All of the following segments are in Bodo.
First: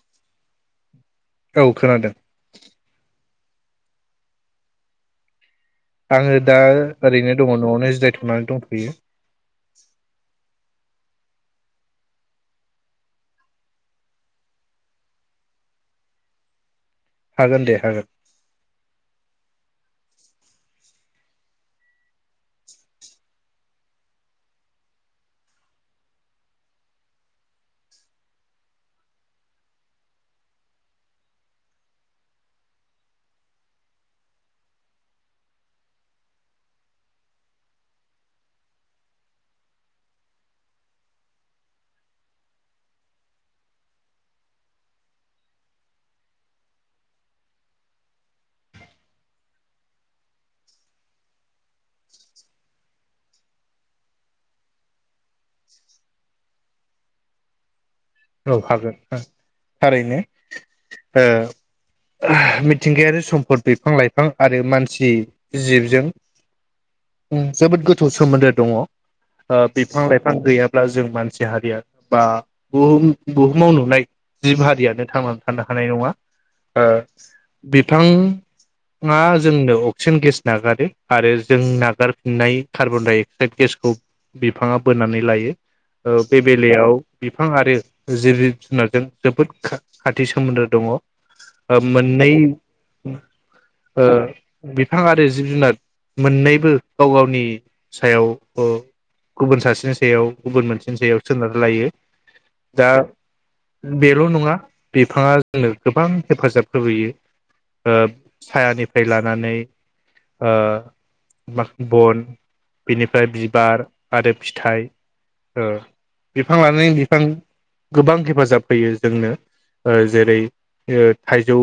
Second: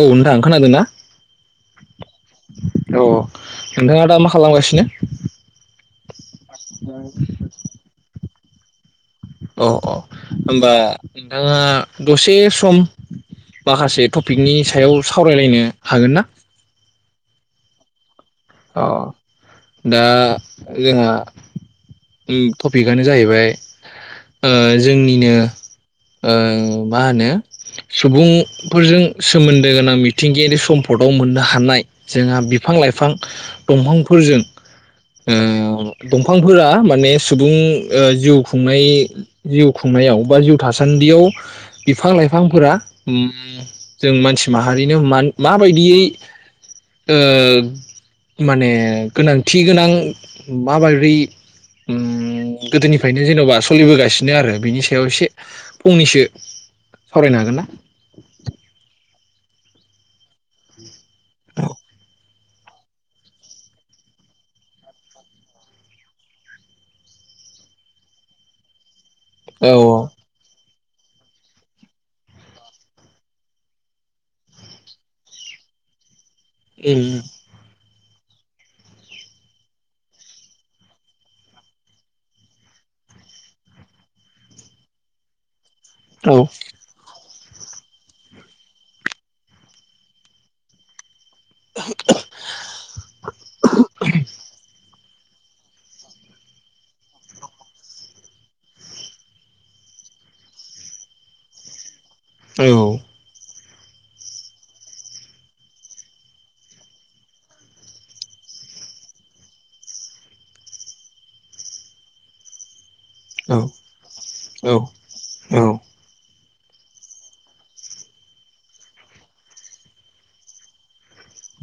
औ नोंथां खोनादों ना औ खोनादों औ नोंथाङा दा मा खालामगासिनो आङो दा ओरैनो दङ न'आवनो जिरायथ'नानै दं बेैयो अ अ होमबा नोंथाङा दसे सम माखासे टपिकनि सायाव सावरायलायनो हागोन ना हागोन दे हागोन अ दा जोंहा उम टपिकआनो जाहैबाय ओ जोंनिनो ओ मा होनो सुबुंफोरजों सोमोनदो गोनां मिथिंगायारि समफदआव मोननो हानाय जोंहा बिफां- लाइफां दंफांफोरजों ओ दंफांफोरा माने सुबुं ओ जिउ खुंनाय जिउ खुंनायाव बा जिउ थासानदियाव बिफां लाइफांफोरा उम जों मानसि माहारिनो माबायदियै ओ माने गोनांथि गोनां माबारै उम गोदोनिफ्रायनो जेन'बा सोलिबोगासिनो आरो बिनि सायाव एसे फंनैसो सावरायनो हागोन ना औ हागोन थारैनो हो मिथिंगायारि समफद बिफां लाइफां आरो मानसि जिबजों उ जोबोद गोथौ सोमोनदो दङ ओ बिफां औ लाइफां गैया ब्ला जों मानसि हारिया बा बुहुम बुहुमाव नुनाय जिब हारियानो थांनानै थानो हानाय नङा ओ बि बिफांङा जोंनो अक्सिजेन गेस नागारो आरो जों नागारफिननाय कार्बन डाइ अक्साइड गेसखौ बिफाङा बोनानै लायो ओ बे बेलायाव बिफां आरो जिब जुनारजों जोबोद खाथि सोमोनदो दङ ओ मोननै ओ बिफां आरो जिब जुनार मोननैबो गाव गावनि सायाव ओ गुबुन सासेनि सायाव गुबुन मोनसेनि सायाव सोनार लायो औ दा बेल' नङा बिफाङा जोंनो गोबां हेफाजाब होबोयो ओ सायानिफ्राय लानानै ओ बन बिनिफ्राय बिबार आरो औ फिथाइ ओ बिफां लानानै बिफां गोबां हेफाजाब होयो जोंनो ओ जेरै ओ थाइजौ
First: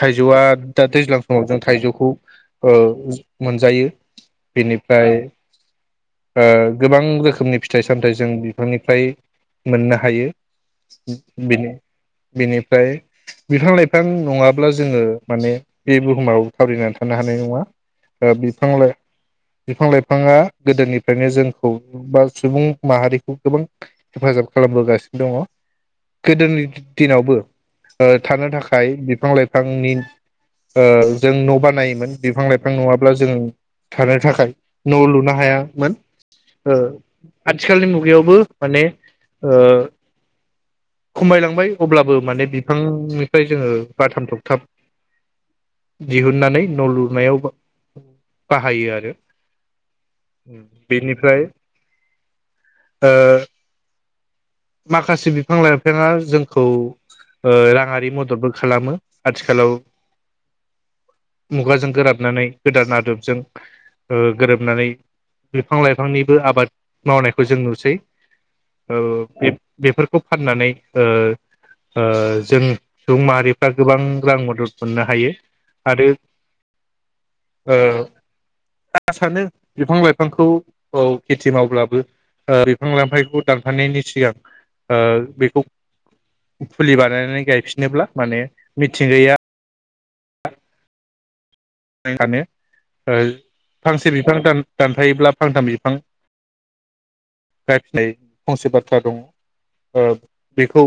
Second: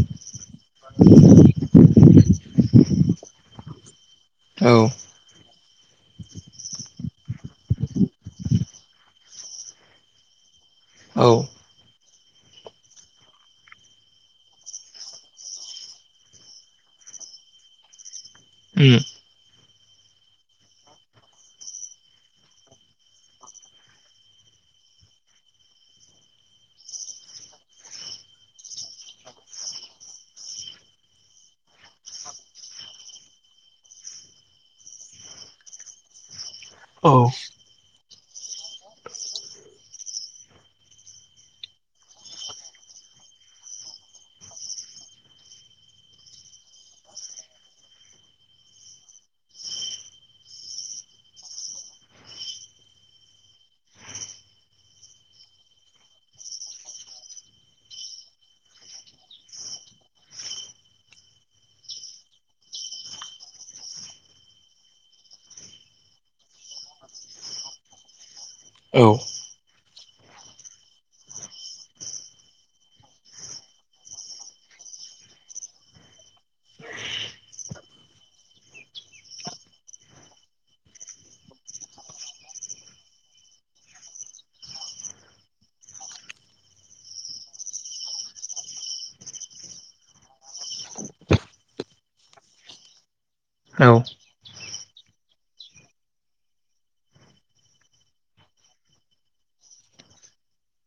थाइजौआ दा दैज्लां समाव जों थाइजौखौ ओ मोनजायो औ बेनिफ्राय ओ गोबां रोखोमनि फिथाइ सामथाइ जों बिफांनिफ्राय मोननो हायो बिनो बेनिफ्राय बिफां लाइफां नङाब्ला जोङो माने बे बुहुमाव थावरिनानै थानो हानाय नङा ओ बिफां लाइ बिफां लाइफाङा गोदोनिफ्रायनो जोंखौ बा सुबुं माहारिखौ गोबां हेफाजाब खालामबोगासिनो दङ गोदोनि दिनावबो ओ थानो थाखाय बिफां लाइफांनि जों ओ न' बानायोमोन बिफां लाइफां नङाब्ला जों थानो थाखाय न' लुनो हायामोन ओ औ आथिखालनि मुगायाव बो माने ओ खमायलांबाय अब्लाबो माने बिफांनिफ्राय जोङो बाथाम थबथाब दिहुननानै न' लुनायाव बाहायो आरो बेनिफ्राय माखासे बिफां लाइफाङा जोंखौ ओ राङारि मददबो खालामो आथिखालाव मुगाजों गोराबनानै गोदान आदबजों ओ गोरोबनानै बिफां लाइफांनिबो आबाद मावनायखौ जों नुसै औ बे बेफोरखौ फाननानै ओ ओ जों सुबुं माहारिफ्रा गोबां रां मदद मोननो हायो आरो ओ आं सानो बिफां लाइफांखौ औ खेथि मावब्लाबो बिफां लाइफांखौ दानफानायनि सिगां ओ बेखौ फुलि बानायनानै गायफिनोब्ला माने मिथिंगाया सानो ओ औ फांसे बिफां दानफायोब्ला फांथाम बिफां गायफिननाय फंसे बाथ्रा दङ ओ बेखौ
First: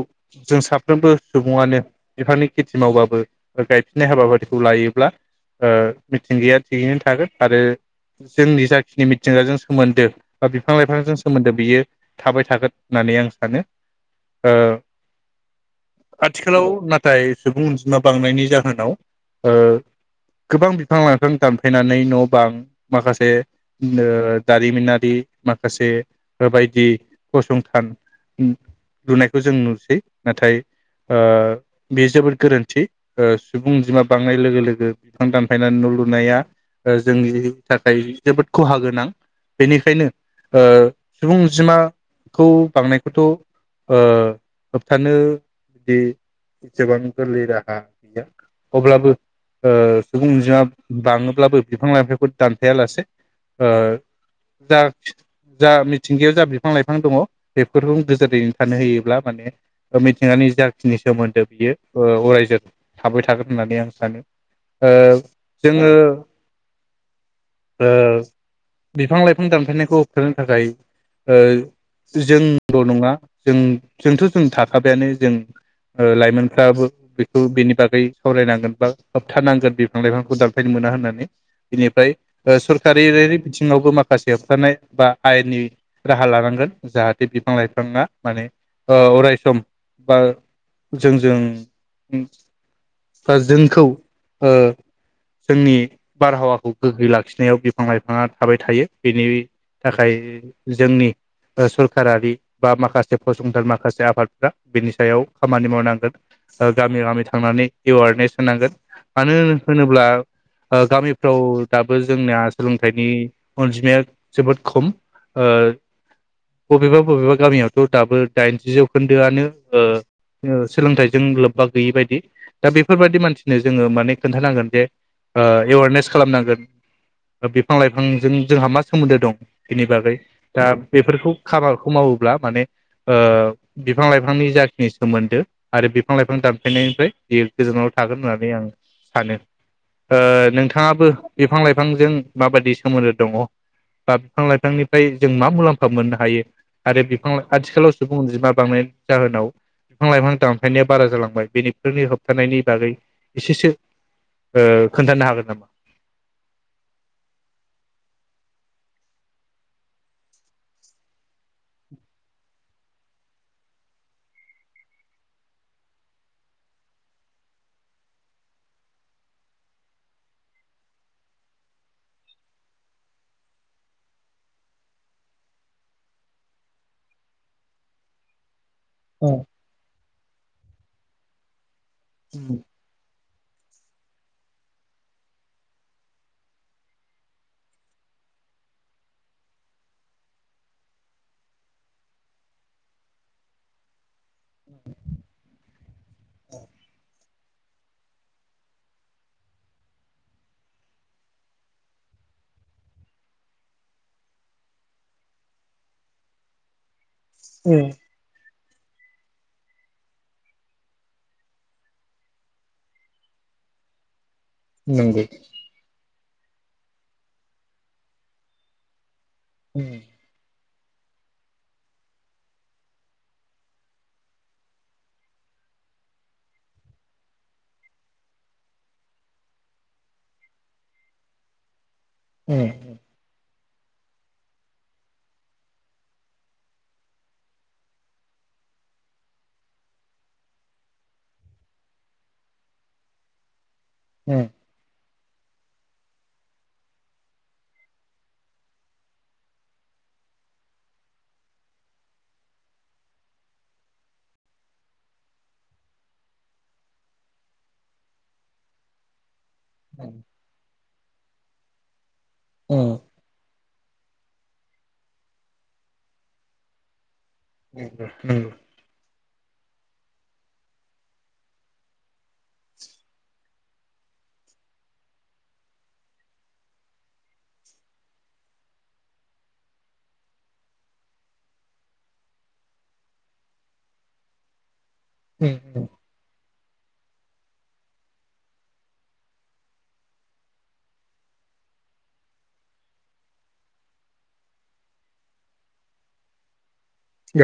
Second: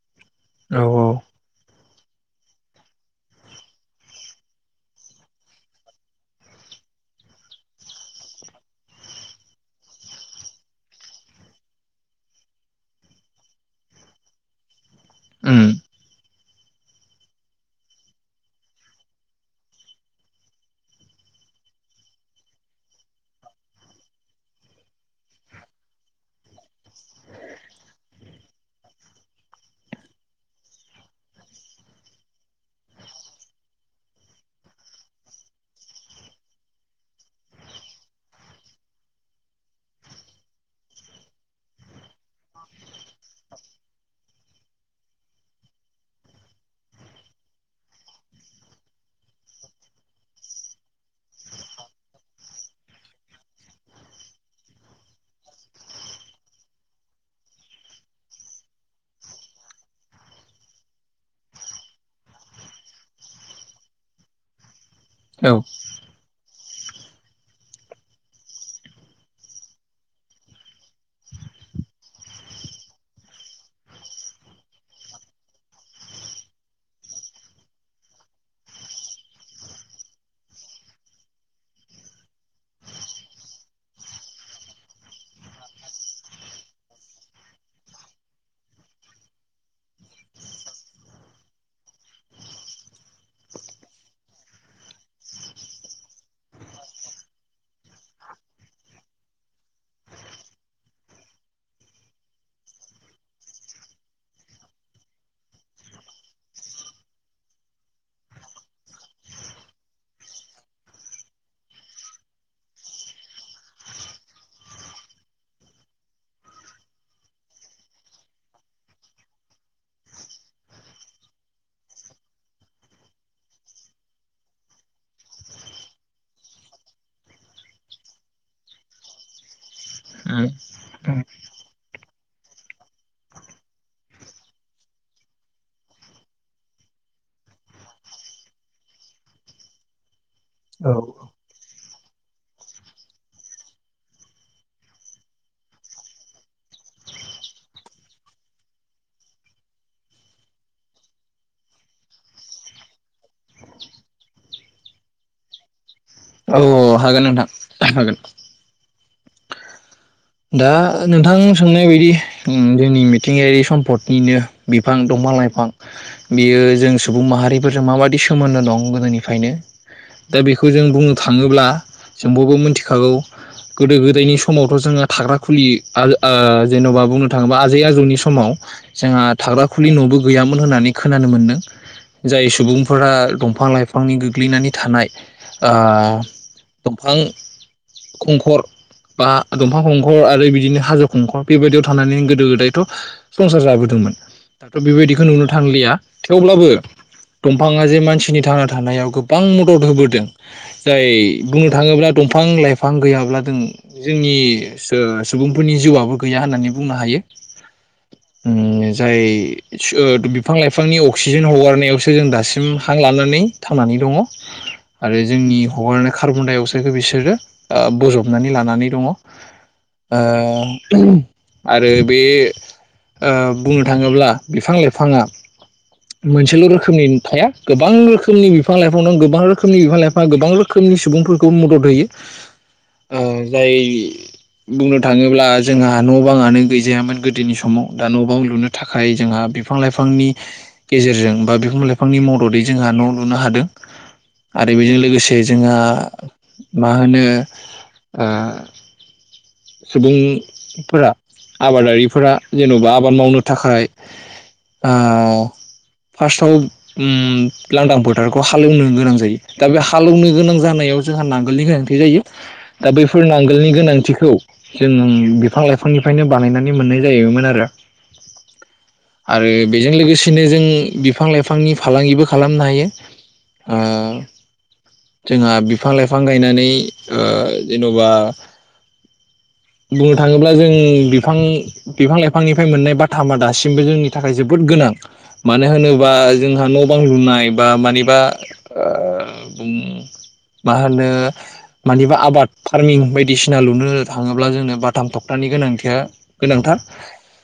जों औ साफ्रोमबो सुबुङानो बिफांनि खेथि मावबाबो गायफिननाय हाबाफारिखौ लायोब्ला ओ मिथिंगाया थिगैनो थागोन आरो जोंनि जाखिनि मिथिंगाजों सोमोन्दो बा बिफां लाइफांजों सोमोन्दो बियो थाबाय थागोन होननानै आं सानो ओ उम आथिखालाव नाथाय सुबुं अनजिमा बांनायनि जाहोनाव ओ गोबां बिफां लाइफां दानफायनानै न' बां माखासे ओ दारिमिनारि माखासे बायदि फसंथान लुनायखौ जों नुसै नाथाय ओ बे जोबोद गोरोन्थि ओ सुबुंजिमा बांनाय लोगो लोगो बिफां दानफायनानै न' लुनाया ओ जोंनि थाखाय जोबोद खहा गोनां बेनिखायनो ओ सुबुंजिमाखौ बांनायखौथ'ओ होबथानो बिदि जबां गोरलै राहा गैया अब्लाबो सुबुं अनजिमा बाङोब्लाबो बिफां लाइफांखौ दानफा लासे ओ जा जा मिथिंगायाव जा बिफां लाइफां दङ बेफोरखौ गोजोरैनो थानो होयोब्ला माने मिथिंगानि जाखिनि सोमोन्दो बियो ओ अरायजों थाबाय थागोन होननानै आं सानो ओ औ जोङो ओ बिफां लाइफां दानफायनायखौ होथानो थाखाय ओ जोंल' नङा जों जोंथ' जों थाखाबायानो जों ओ लाइमोनफ्राबो बेखौ बेनि बागै सावरायनांगोन बा होबथानांगोन बिफां लाइफांखौ दानफायनो मोना होननानै बिनिफ्राय ओ सरखारारि बिथिङावबो माखासे होबथानाय बा आयेननि राहा लानांगोन जाहाथे बिफां लाइफाङा माने ओ अरायस बा जोंजों बा जोंखौ ओ जोंनि बारहावाखौ गोग्गो लाखिनायाव बिफां लाइफाङा थाबाय थायो बेनि थाखाय जोंनि ओ सरकारि बा माखासे फसंथान माखासे आफादफ्रा बेनि सायाव खामानि मावनांगोन गामि गामि थांनानै एवारनेस होनांगोन मानो होनोब्ला ओ गामिफ्राव दाबो जोंनिया सोलोंथाइनि अनजिमाया जोबोद खम ओ बबेबा बबेबा गामियावथ' दाबो दाइनजि जौखोन्दोआनो ओ सोलोंथाइजों लोब्बा गैयि बायदि दा बेफोरबायदि मानसिनो जोङो म माने खोन्थानांगोन जे ओ एवारनेस खालामनांगोन बिफां लाइफांजों जोंहा मा सोमोन्दो दं बिनि बागै उम दा बेफोरखौ खामाखौ मावोब्ला माने ओ बिफां लाइफांनि जाखिनि सोमोन्दो आरो बिफां लाइफां दानफेनायनिफ्राय बे गोजानाव थागोन होननानै आं सानो ओ औ नोंथाङाबो बिफां लाइफांजों माबायदि सोमोन्दो दङ बा बिफां लाइफांनिफ्राय जों मा मुलाम्फा मोननो हायो आरो बिफां आथिखालाव सुबुं अनजिमा बांनायनि जाहोनाव बिफां लाइफां दानफायनाया बारा जालांबाय बेनिफोरनि होबथानायनि बागै एसेसो ओ खोन्थानो हागोन नामा औ हागोन नोंथां हागोन दा नोंथां सोंनाय बायदि उम जोंनि मिथिंगायारि सम्पदनिनो बिफां दंफा लाइफां बेयो जों सुबुं माहारिफोरजों माबायि सोमोन्दो दं गोदोनिफ्रायनो दा बेखौ जों बुंनो थाङोब्ला जों बयबो मिथिखागौ गोदो गोदायनि समावथ' जोङो थाग्रा खुलि जेन'बा ओ ओबुंनो थाङोबा आजै आजौनि समाव जोंहा थाग्रा खुलि न'बो गैयामोन होननानै खोनानो मोन्दों जाय सुबुंफोरा दंफां लाइफांनि गोग्लैनानै थानाय ओ दंफां खंखर बा दं दंफां खंखर आरो बिदिनो हाजो खंखर बेबायदियाव थानानै गोदो गोदायथ' संसार जाबोदोंमोन दाथ' बेबायदिखौ नुनो थांलिया थेवब्लाबो दंफाङा जे मानसिनि थांना थानायाव गोबां मदद होबोदों जाय बुंनो थाङोब्ला दंफां लाइफां गैयाब्ला जों जोंनि सुबुंफोरनि जिउआबो गैया होननानै बुंनो हायो उम जाय बिफां लाइफांनि अक्सिजेन हगारनायावसो जों दासिम हां लानानै थांनानै दङ आरो नंगौ जोंनि हगारनाय कार्बन दाइ अक्साइखौ बिसोरो ओ बजबनानै लानानै दङ उम अ आरो बे ओ बुंनो थाङोब्ला बिफां लाइफाङा मोनसेल' रोखोमनि थाया गोबां रोखोमनि बिफां लाइफां दं गोबां रोखोमनि बिफां लाइफां गोबां रोखोमनि सुबुंफोरखौ मदद होयो ए ओ जाय बुंनो थाङोब्ला जोंहा न' बाङानो गैजायामोन गोदोनि समाव दा न' बां लुनो थाखाय जोंहा बिफां लाइफांनि गेजेरजों बा बिफां लाइफांनि मददै जोंहा न' लुनो हादों उम आरो बेजों लोगोसे से जोंहा मा होनो सुबुंफोरा आबादारिफोरा जेन'बा आबाद मावनो थाखाय ओ फार्स्टआव उम लांदां फोथारखौ हालेवनो गोनां जायो दा बे नंगौ हालौवनो गोनां जानायाव जोंहा नांगोलनि गोनांथि जायो दा बैफोर नां गोलनि गोनांथिखौ जों बिफां लाइफांनिफ्रायनो बानायनानै मोननाय जायो [unintelligible] आरो बेजों लोगोसेनो जों बिफां लाइफांनि फालांगिबो खालामनो हायो ओ जोंहा बिफां लाइफां गायनानै ओ जेन'बा बुंनो थाङोब्ला जों बिफां बिफां लाइफांनिफ्राय मोननाय बाथामा दासिमबो जोंनि थाखाय जोबोद गोनां मानो होनोबा जोंहा न' बां लुनाय बा मानिबा ओ मा होनो मानिबा आबाद फारमिं बायदिसिना लुनो थाङोब्ला जोंनो बाथाम थबथानि गोनांथिया गोनांथार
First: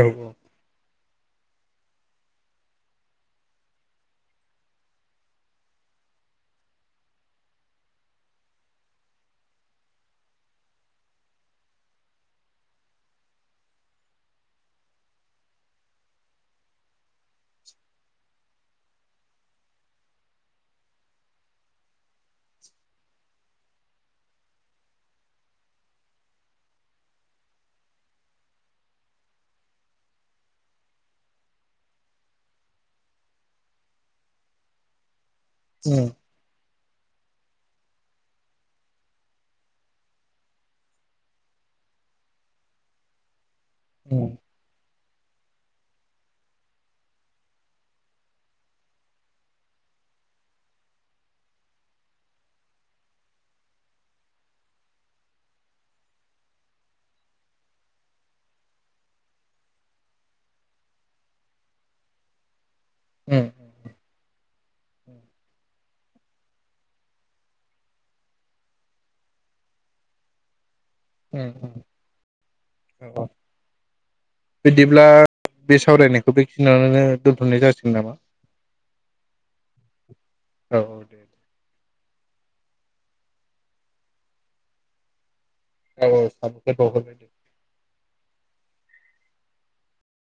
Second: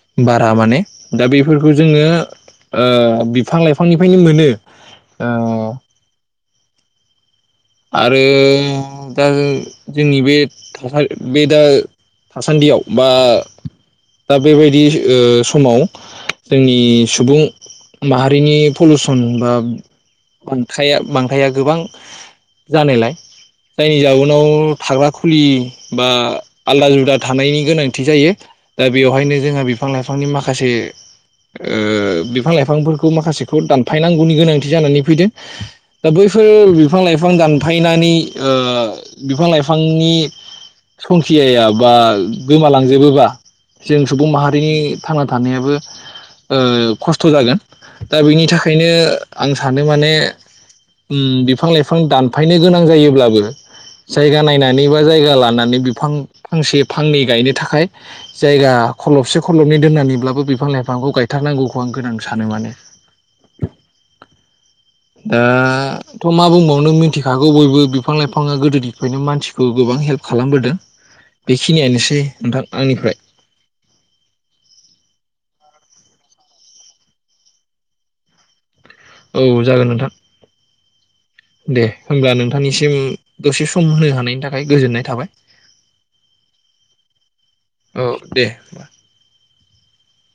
औ बारा माने दा बेफोरखौ जोङो ओ बिफां लाइफांनिफ्रायनो मोनो ओ आरो ओ दा जोंनि बे थासारि बे दा थासान्दियाव बा दा बेबायदि ओ समाव जोंनि सुबुं माहारिनि पलिुसन बा बां बांखाया गोबां जानायलाय जायनि जाउनाव थाग्रा खुलि बा आलदा जुदा थानायनि गोनांथि जायो दा बेवहायनो जोंहा बिफां लाइफांनि माखासे ओ बिफां लाइफांफोरखौ माखासेखौ दानफायनांगौनि गोनांथि जानानै फैदों उम दा उम बैफोर बिफां लाइफां दानफायनानै ओ बिफां लाइफांनि संखियाया बा गोमालांजोबोबा जों सुबुं माहारिनि थांना थानायाबो ओ खस्थ' जागोन दा बेनि थाखायनो आं सानो माने उम बिफां लाइफां दानफायनो गोनां जायोब्लाबो जायगा नायनानै बा जायगा लानानै माने बिफां फांसे फांनै गायनो थाखाय जायगा खलबसे खलबनै दोननानैब्लाबो बिफां लाइफांखौ गायथारनांगौखौ आं गोनां सानो माने औ दाथ' मा बुंबावनो मिथिखागौ बयबो बिफां लाइफाङा गोदोनिफ्रायनो मानसिखौ गोबां हेल्प खालामबोदों उम औ बेखिनियानोसै नोंथां आंनिफ्राय औ बिदिब्ला बे सावरायनायखौ बेखिनियावननो दोन्थ'नाय जासिगोन नामा औ जागोन नोंथां औ दे होमब्ला नोंथांनिसिम दसे सम होनो हानायनि थाखाय गोजोननाय थाबाय औ [unintelligible] [unintelligible]